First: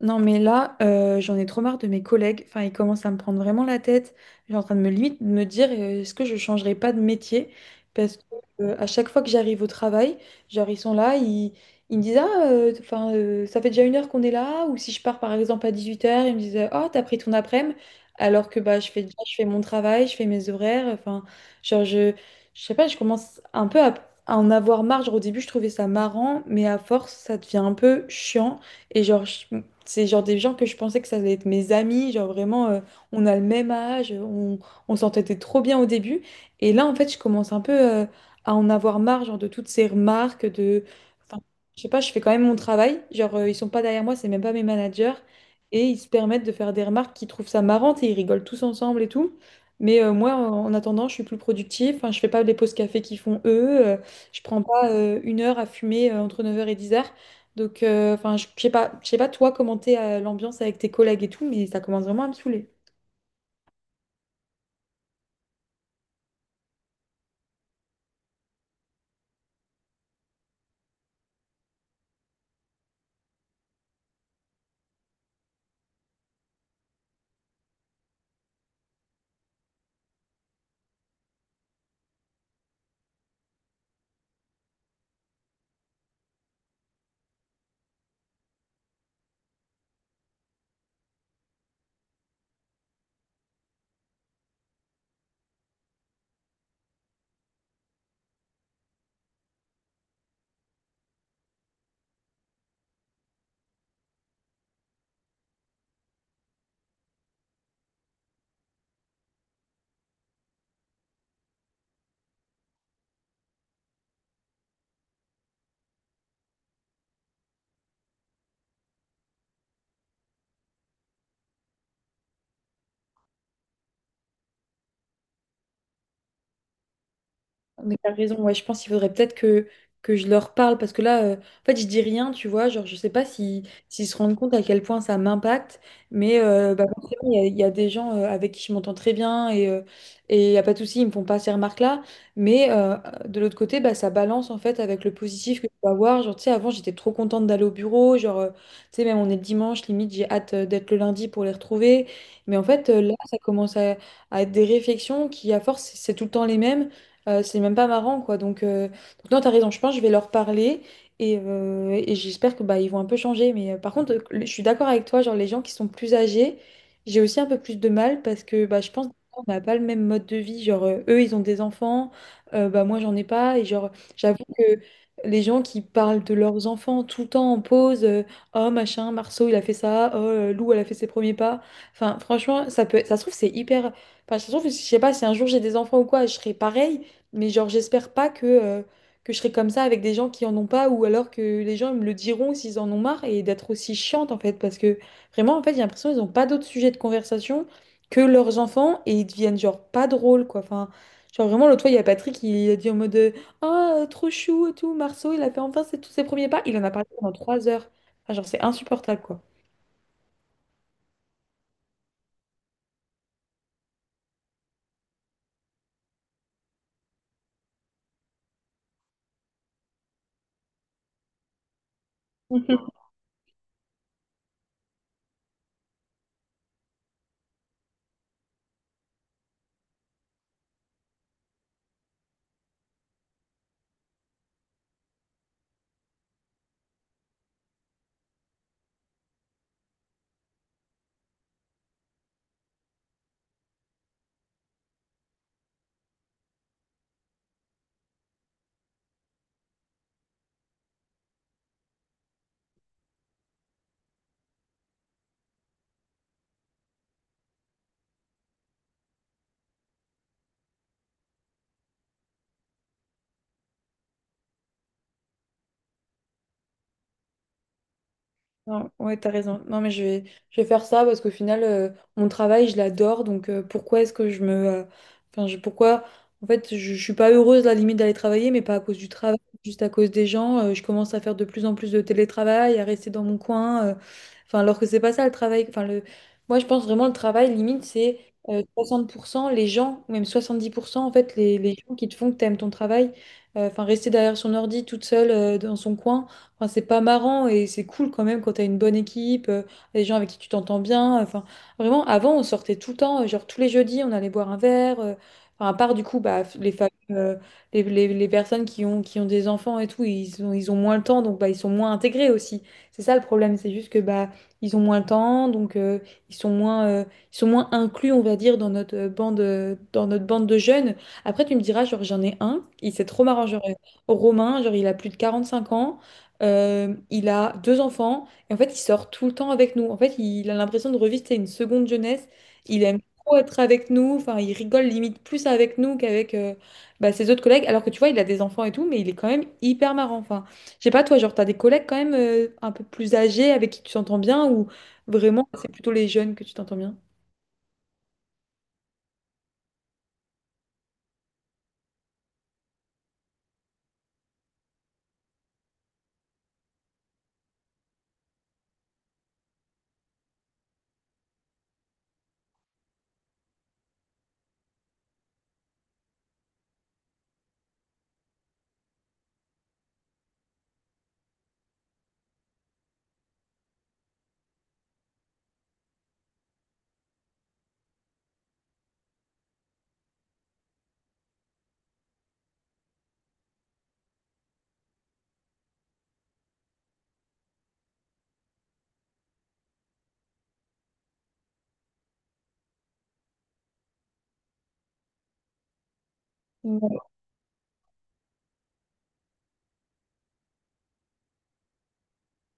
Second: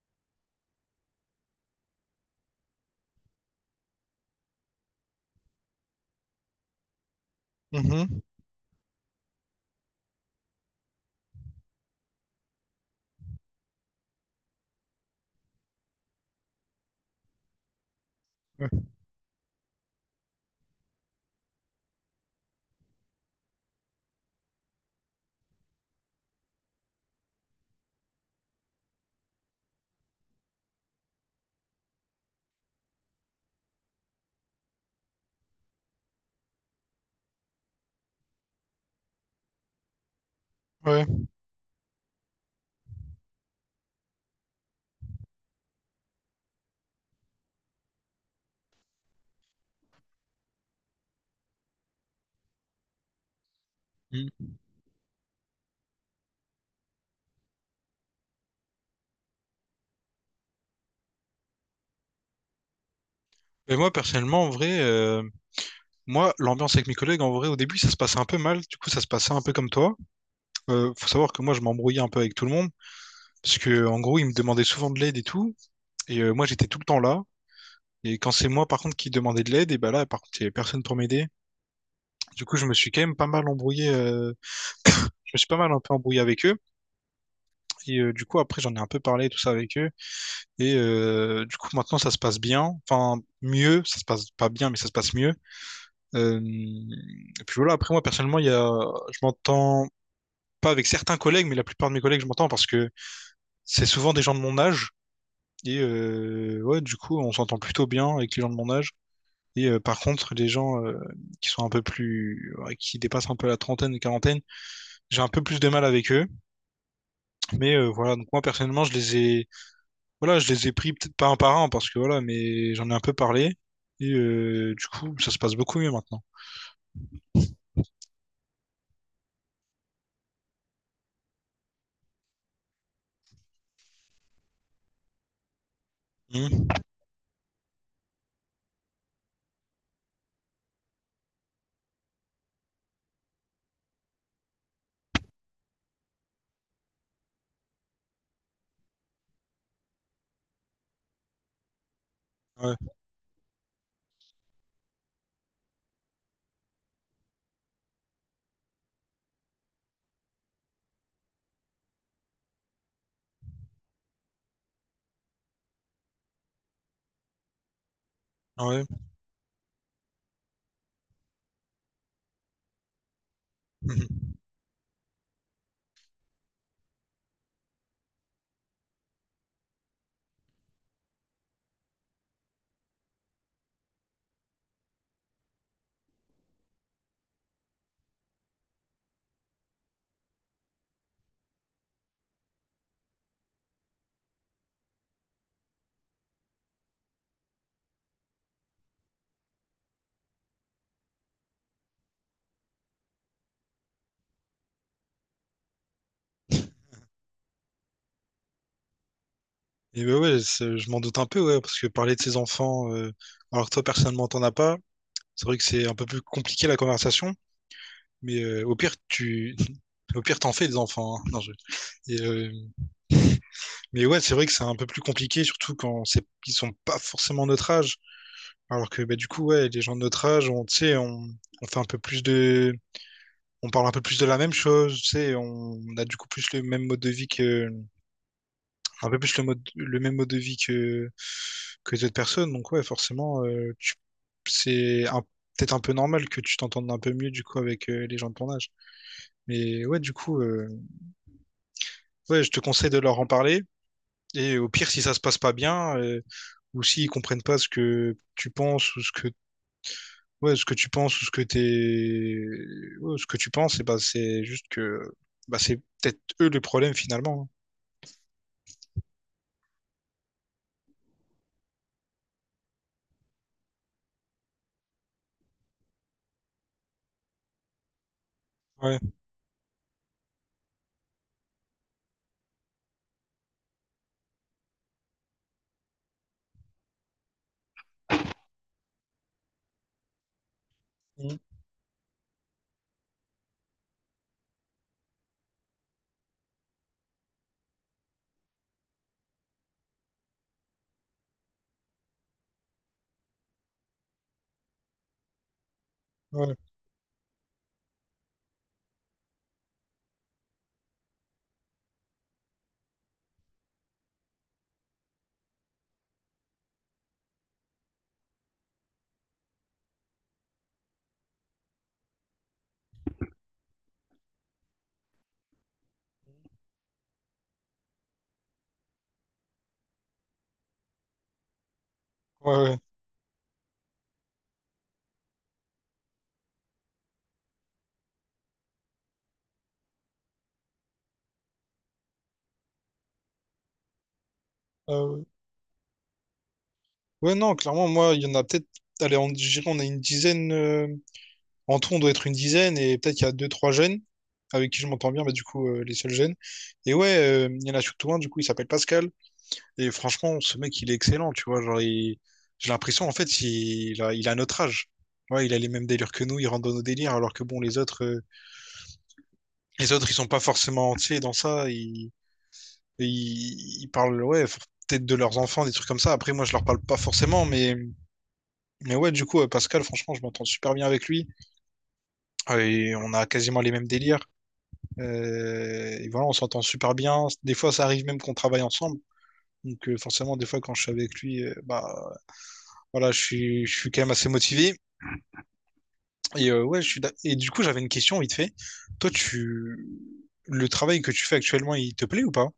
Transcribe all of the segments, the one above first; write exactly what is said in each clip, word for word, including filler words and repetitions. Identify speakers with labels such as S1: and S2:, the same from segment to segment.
S1: Non, mais là, euh, j'en ai trop marre de mes collègues. Enfin, ils commencent à me prendre vraiment la tête. J'ai en train de me limite de me dire, euh, est-ce que je changerai pas de métier? Parce
S2: Mhm.
S1: que euh, à chaque fois que j'arrive au travail, genre ils sont là, ils, ils me disent, ah, euh, enfin, euh, ça fait déjà une heure qu'on est là. Ou si je pars par exemple à dix-huit heures, ils me disent, euh, oh, t'as pris ton après-midi. Alors que
S2: Ouais.
S1: bah, je fais déjà, je fais mon travail, je fais mes horaires. Enfin, genre je, je sais pas, je commence un peu à, à en avoir marre. Genre au début, je trouvais ça marrant, mais à force, ça devient un peu chiant. Et genre, je- c'est genre des gens que je pensais que ça allait être mes amis, genre vraiment, euh, on a le même âge, on, on s'entendait trop bien au début. Et là, en fait, je commence un peu euh, à en avoir marre, genre de toutes ces remarques, de...
S2: Ouais.
S1: Enfin, je sais pas, je fais quand même mon travail, genre euh, ils sont pas derrière moi, c'est même pas mes managers, et ils se permettent de faire des remarques qu'ils trouvent ça marrante et ils rigolent tous ensemble et tout. Mais euh, moi, en en attendant, je suis plus productive, enfin, je fais pas les pauses café qu'ils font eux, euh, je
S2: Mm.
S1: prends pas euh, une heure à fumer euh, entre neuf heures et dix heures donc, euh, enfin, je je sais pas, je sais pas toi comment t'es euh, l'ambiance avec tes collègues et tout, mais ça commence vraiment à me saouler.
S2: Mais moi, personnellement, en vrai, euh, moi, l'ambiance avec mes collègues, en vrai, au début, ça se passait un peu mal. Du coup, ça se passait un peu comme toi. Euh, faut savoir que moi, je m'embrouillais un peu avec tout le monde. Parce que, en gros, ils me demandaient souvent de l'aide et tout. Et euh, moi, j'étais tout le temps là. Et quand c'est moi, par contre, qui demandais de l'aide, et bah là, par contre, il y avait personne pour m'aider. Du coup, je me suis quand même pas mal embrouillé. euh, Je me suis pas mal un peu embrouillé avec eux. Et euh, du coup, après, j'en ai un peu parlé, tout ça avec eux. Et euh, du coup, maintenant, ça se passe bien. Enfin, mieux. Ça se passe pas bien, mais ça se passe mieux. Euh, et puis voilà, après moi personnellement, il y a, je m'entends pas avec certains collègues, mais la plupart de mes collègues, je m'entends parce que c'est souvent des gens de mon âge. Et euh, ouais, du coup, on s'entend plutôt bien avec les gens de mon âge. Et euh, par contre, les gens euh, qui sont un peu plus, ouais, qui dépassent un peu la trentaine, quarantaine, j'ai un peu plus de mal avec eux. Mais euh, voilà, donc moi personnellement, je les ai, voilà, je les ai pris peut-être pas un par un parce que voilà, mais j'en ai un peu parlé. Et euh, du coup, ça se passe beaucoup mieux maintenant.
S1: Mais t'as raison, ouais, je pense qu'il faudrait peut-être que, que je leur parle parce que là, euh, en fait, je dis rien, tu vois, genre, je sais pas si, s'ils se rendent compte à quel point ça m'impacte, mais
S2: Mhm.
S1: euh, bah, forcément, il y, a il y a des gens euh, avec qui je m'entends très bien et euh, et il n'y a pas de souci, ils me font pas ces remarques-là, mais euh, de l'autre côté, bah, ça balance en fait avec le positif que je peux avoir. Genre, tu sais, avant, j'étais trop contente d'aller au bureau, genre, euh, tu sais, même on est le dimanche, limite, j'ai hâte euh, d'être le lundi pour les retrouver, mais en
S2: Ouais,
S1: fait, euh, là, ça commence à, à être des réflexions qui, à force, c'est tout le temps les mêmes. Euh, c'est même pas marrant, quoi. Donc, euh, donc non, t'as raison. Je pense que je vais leur parler et, euh, et j'espère que bah, ils vont un peu changer. Mais euh, par contre, euh, je suis d'accord avec toi. Genre, les gens qui sont plus âgés, j'ai aussi un peu plus de mal parce que bah,
S2: ouais.
S1: je pense qu'on n'a pas le même mode de vie. Genre, euh, eux, ils ont des enfants. Euh, bah, moi, j'en ai pas. Et genre,
S2: Mhm.
S1: j'avoue que les gens qui parlent de leurs enfants tout le temps en pause, euh, oh machin, Marceau, il a fait ça. Oh, euh, Lou, elle a fait ses premiers pas. Enfin, franchement, ça peut, ça se trouve, c'est hyper. Enfin, ça se trouve, je sais pas, si un jour j'ai des enfants ou quoi, je serai pareil. Mais genre, j'espère pas que, euh, que je serai comme ça avec des gens qui en ont pas ou alors que les gens me le diront s'ils en ont marre et d'être aussi chiante en fait. Parce que vraiment, en fait, j'ai l'impression qu'ils n'ont pas d'autres sujets de conversation que leurs enfants et ils deviennent genre pas drôles quoi. Enfin, genre vraiment, l'autre fois, il y a Patrick, il a dit en mode euh, ah, trop chou et tout, Marceau, il a fait enfin ses- tous ses premiers pas. Il en a parlé pendant trois heures. Enfin, genre, c'est insupportable quoi.
S2: Et bah ouais, c'est, je m'en doute un peu, ouais, parce que parler de ses enfants, euh, alors que toi personnellement t'en as pas, c'est vrai que c'est un peu plus compliqué la conversation, mais euh, au pire tu, au pire t'en fais des enfants. Hein. Non, je- Et, euh, Mais ouais, c'est vrai que c'est un peu plus compliqué, surtout quand c'est, ils sont pas forcément notre âge, alors que bah du coup ouais, les gens de notre âge, on, tu sais, on, on fait un peu plus de, on parle un peu plus de la même chose, tu sais, on, on a du coup plus le même mode de vie que un peu plus le mode, le même mode de vie que, que d'autres personnes. Donc ouais, forcément, euh, tu- c'est un- peut-être un peu normal que tu t'entendes un peu mieux du coup avec euh, les gens de ton âge. Mais ouais, du coup, euh, ouais, je te conseille de leur en parler. Et au pire, si ça se passe pas bien, euh, ou s'ils comprennent pas ce que tu penses ou ce que ouais, ce que tu penses ou ce que t'es ouais, ce que tu penses, et bah c'est juste que bah c'est peut-être eux le problème finalement.
S1: Non, ouais, t'as raison. Non, mais je vais, je vais faire ça parce qu'au final, euh, mon travail, je l'adore. Donc, euh, pourquoi est-ce que je me. euh, Enfin, je, pourquoi. En fait, je, je suis pas heureuse, à la limite, d'aller travailler, mais pas à
S2: Hein.
S1: cause du
S2: Ouais.
S1: travail, juste à cause des gens. Euh, je commence à faire de plus en plus de télétravail, à rester dans mon coin. euh, Enfin, alors que c'est pas ça le travail. Enfin, le... Moi, je pense vraiment le travail, limite, c'est euh, soixante pour cent les gens, ou même soixante-dix pour cent, en fait,
S2: Mm.
S1: les, les gens qui te font que t'aimes ton travail. Euh, Enfin, rester derrière son ordi toute seule euh, dans son coin. Enfin, c'est pas marrant et c'est cool quand même quand t'as une bonne équipe, euh, des gens avec qui tu t'entends bien. Enfin, vraiment, avant, on sortait tout le temps, euh, genre tous les jeudis, on allait boire un verre. Euh, enfin, à part du coup, bah,
S2: Ouais.
S1: les, familles, euh, les, les- les personnes qui ont, qui ont des enfants et tout, ils ont, ils ont moins le temps, donc bah, ils sont moins intégrés aussi. C'est ça le problème, c'est juste que bah, ils ont moins le temps, donc euh, ils sont moins, euh, ils sont moins inclus, on va dire, dans notre euh, bande, euh, dans notre bande de jeunes. Après, tu me diras, genre, j'en ai un, il c'est trop marrant, genre, euh, Romain, genre, il a plus de quarante-cinq ans. Euh, il a deux enfants et en fait, il sort tout le temps avec nous. En fait, il a l'impression de revivre c'est une seconde jeunesse.
S2: Ouais. Ouais.
S1: Il aime trop être avec nous. Enfin, il rigole limite plus avec nous qu'avec euh, bah, ses autres collègues. Alors que tu vois, il a des enfants et tout, mais il est quand même hyper marrant. Enfin, je sais pas, toi, genre, t'as des collègues quand même euh, un peu plus âgés avec qui tu t'entends bien ou
S2: Ah ouais.
S1: vraiment c'est plutôt les jeunes que tu t'entends bien?
S2: Ouais, non, clairement, moi, il y en a peut-être. Allez, on, je dirais, on a une dizaine. Euh, en tout, on doit être une dizaine, et peut-être qu'il y a deux, trois jeunes avec qui je m'entends bien, bah, du coup, euh, les seuls jeunes. Et ouais, euh, il y en a surtout un, du coup, il s'appelle Pascal. Et franchement, ce mec, il est excellent, tu vois. Genre, il- j'ai l'impression, en fait, il, il a, il a notre âge. Ouais, il a les mêmes délires que nous, il rentre dans nos délires, alors que bon, les autres, euh, les autres, ils sont pas forcément, tu sais, dans ça. Ils, ils, ils parlent, ouais, peut-être de leurs enfants, des trucs comme ça. Après, moi, je leur parle pas forcément, mais. Mais ouais, du coup, euh, Pascal, franchement, je m'entends super bien avec lui. Euh, Et on a quasiment les mêmes délires. Euh, et voilà, on s'entend super bien. Des fois, ça arrive même qu'on travaille ensemble. Donc euh, forcément, des fois, quand je suis avec lui, euh, bah voilà, je suis, je suis quand même assez motivé. Et euh, ouais, je suis. d'a- Et du coup, j'avais une question vite fait. Toi, tu, le travail que tu fais actuellement, il te plaît ou pas?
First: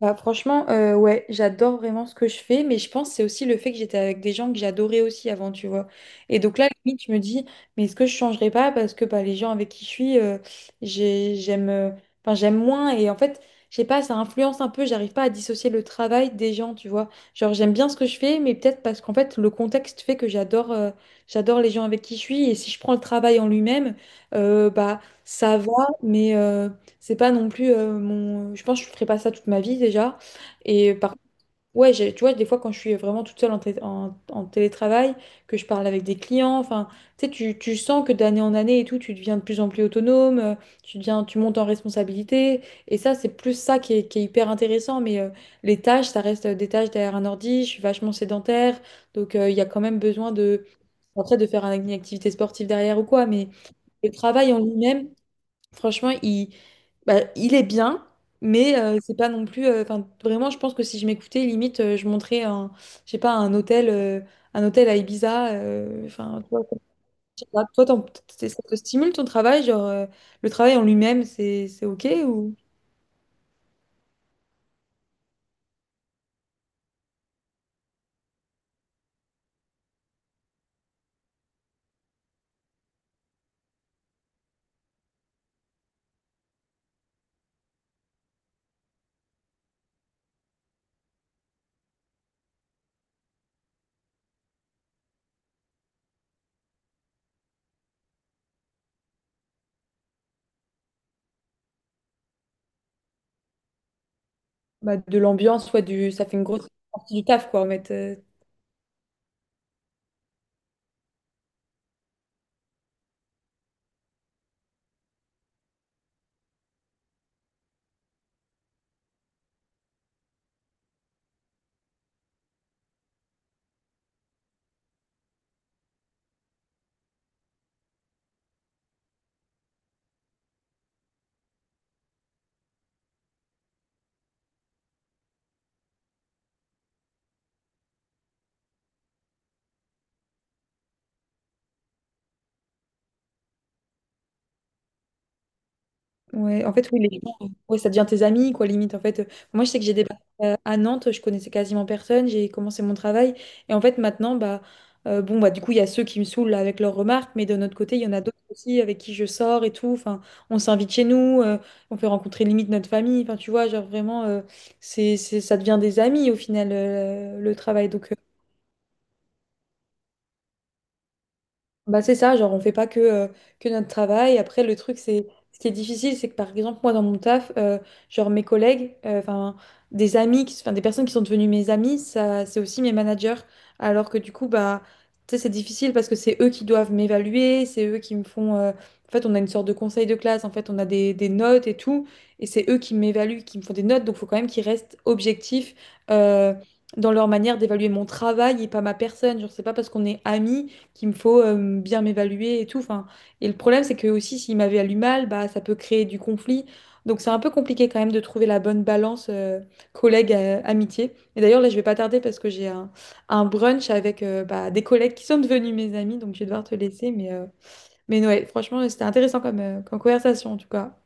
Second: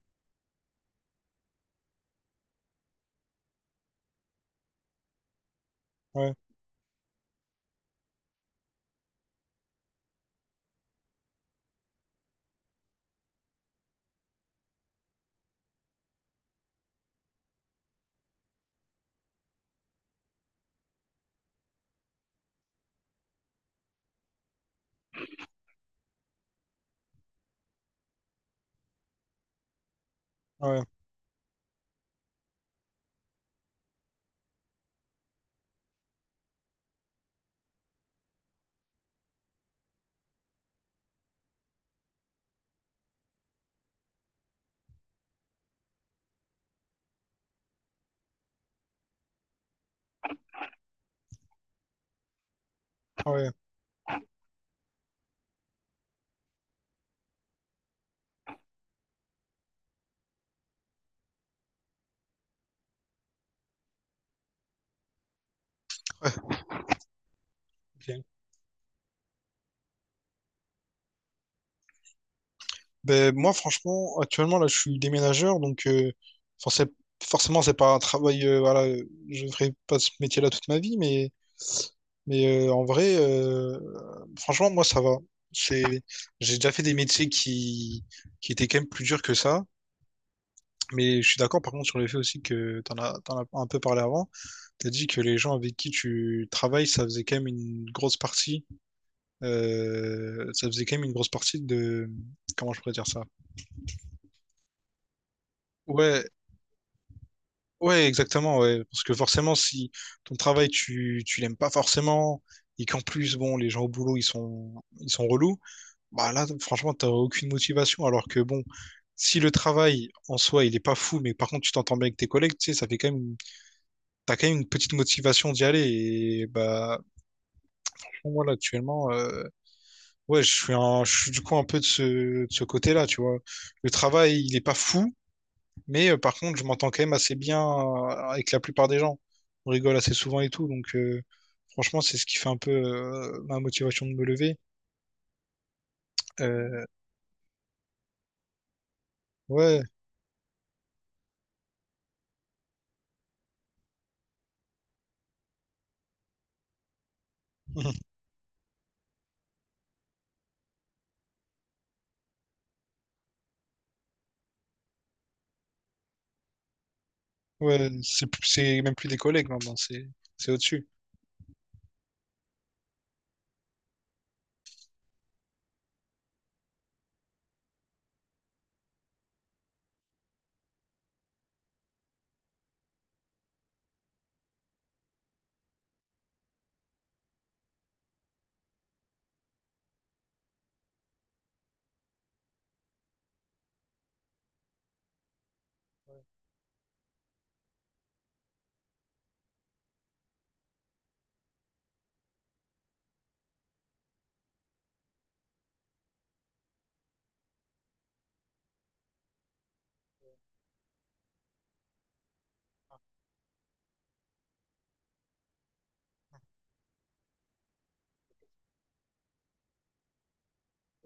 S1: Bah, franchement, euh, ouais, j'adore vraiment ce que je fais, mais je pense que c'est aussi le fait que j'étais avec des gens que j'adorais aussi avant, tu vois.
S2: Ouais,
S1: Et donc là, à la limite, je me dis, mais est-ce que je changerais pas parce que bah, les gens avec qui je suis, euh, j'ai- j'aime, euh, enfin, j'aime moins. Et en fait, je sais pas, ça influence un peu, j'arrive pas à dissocier le travail des gens, tu vois. Genre, j'aime bien ce que je fais, mais peut-être parce qu'en fait, le contexte fait que j'adore euh, j'adore les gens avec qui je suis. Et si je prends le travail en lui-même, euh, bah, ça va, mais... euh, c'est pas non plus euh, mon. Je pense que je ferai pas ça toute ma vie déjà.
S2: ouais, ouais.
S1: Et par ouais, j'ai- tu vois, des fois quand je suis vraiment toute seule en, télé- en- en télétravail, que je parle avec des clients, enfin, tu sais, tu, tu sens que d'année en année et tout, tu deviens de plus en plus autonome, euh, tu deviens, tu montes en responsabilité. Et ça, c'est plus ça qui est, qui est hyper intéressant. Mais euh, les tâches, ça reste euh, des tâches derrière un ordi. Je suis vachement sédentaire, donc euh, il y a quand même besoin de après de faire un- une activité sportive derrière ou quoi. Mais
S2: Ouais,
S1: le travail en lui-même, franchement, il bah, il est bien, mais euh, c'est pas non plus. euh, Enfin, vraiment, je pense que si je m'écoutais, limite, euh, je montrais un, je sais pas, un hôtel, euh, un hôtel à Ibiza. euh, Enfin, toi, je sais pas, toi, t'en-
S2: ok.
S1: c'est- ça te stimule ton travail, genre euh, le travail en lui-même, c'est c'est ok ou
S2: Ben, moi, franchement, actuellement, là, je suis déménageur, donc euh, forcé- forcément, c'est pas un travail. euh, voilà, euh, je ne ferai pas ce métier-là toute ma vie, mais, mais euh, en vrai, euh, franchement, moi, ça va. C'est, j'ai déjà fait des métiers qui, qui étaient quand même plus durs que ça, mais je suis d'accord, par contre, sur le fait aussi que t'en as, t'en as un peu parlé avant. T'as dit que les gens avec qui tu travailles, ça faisait quand même une grosse partie. Euh, ça faisait quand même une grosse partie de. Comment je pourrais dire ça?
S1: bah, de l'ambiance, soit du,
S2: Ouais,
S1: ça fait une grosse partie du taf, quoi, en fait.
S2: ouais,
S1: euh.
S2: exactement, ouais. Parce que forcément, si ton travail, tu, tu l'aimes pas forcément, et qu'en plus, bon, les gens au boulot, ils sont, ils sont relous, bah là, franchement, t'as aucune motivation. Alors que bon, si le travail en soi, il est pas fou, mais par contre, tu t'entends bien avec tes collègues, tu sais, ça fait quand même, t'as quand même une petite motivation d'y aller. Et bah, moi, là, actuellement, euh, ouais, je suis un, je suis du coup un peu de ce, de ce côté-là, tu vois. Le travail, il est pas fou, mais euh, par contre, je m'entends quand même assez bien euh, avec la plupart des gens. On rigole assez souvent et tout, donc euh, franchement, c'est ce qui fait un peu euh, ma motivation de me lever.
S1: Ouais, en
S2: Euh,
S1: fait, oui, les gens, euh, ouais, ça devient tes amis, quoi, limite. En fait, Euh, moi, je sais
S2: ouais,
S1: que j'ai débarqué euh, à Nantes, je connaissais quasiment personne, j'ai commencé mon travail. Et en fait, maintenant, bah, euh, bon, bah, du coup, il y a ceux qui me saoulent là, avec leurs remarques, mais de notre côté, il y en a d'autres aussi avec qui je sors et tout. Enfin, on s'invite chez nous, euh, on fait rencontrer limite notre famille. Enfin, tu vois, genre vraiment, euh, c'est, c'est, ça devient des amis au final, euh, le travail.
S2: ouais,
S1: Donc,
S2: c'est c'est même plus des collègues maintenant, c'est c'est au-dessus.
S1: bah c'est ça, genre on fait pas que, euh, que notre travail. Après, le truc, c'est ce qui est difficile, c'est que par exemple, moi dans mon taf, euh, genre mes collègues, euh, enfin des amis, qui- 'fin, des personnes qui sont devenues mes amis, ça c'est aussi mes managers. Alors que du coup, bah tu sais, c'est difficile parce que c'est eux qui doivent m'évaluer, c'est eux qui me font. euh, En fait, on a une sorte de conseil de classe, en fait, on a des, des notes et tout, et c'est eux qui m'évaluent, qui me font des notes, donc il faut quand même qu'ils restent objectifs. euh, Dans leur manière d'évaluer mon travail et pas ma personne. Genre, c'est pas parce qu'on est amis qu'il me faut euh, bien m'évaluer et tout. Enfin, et le problème, c'est que aussi, s'il m'évalue mal, bah, ça peut créer du conflit. Donc, c'est un peu compliqué quand même de trouver la bonne balance collègue-amitié. Et d'ailleurs, là, je vais pas tarder parce que j'ai un, un brunch avec euh, bah, des collègues qui sont devenus mes amis. Donc, je vais devoir te laisser. Mais, euh, mais ouais, franchement, c'était intéressant comme, euh, comme conversation, en tout cas.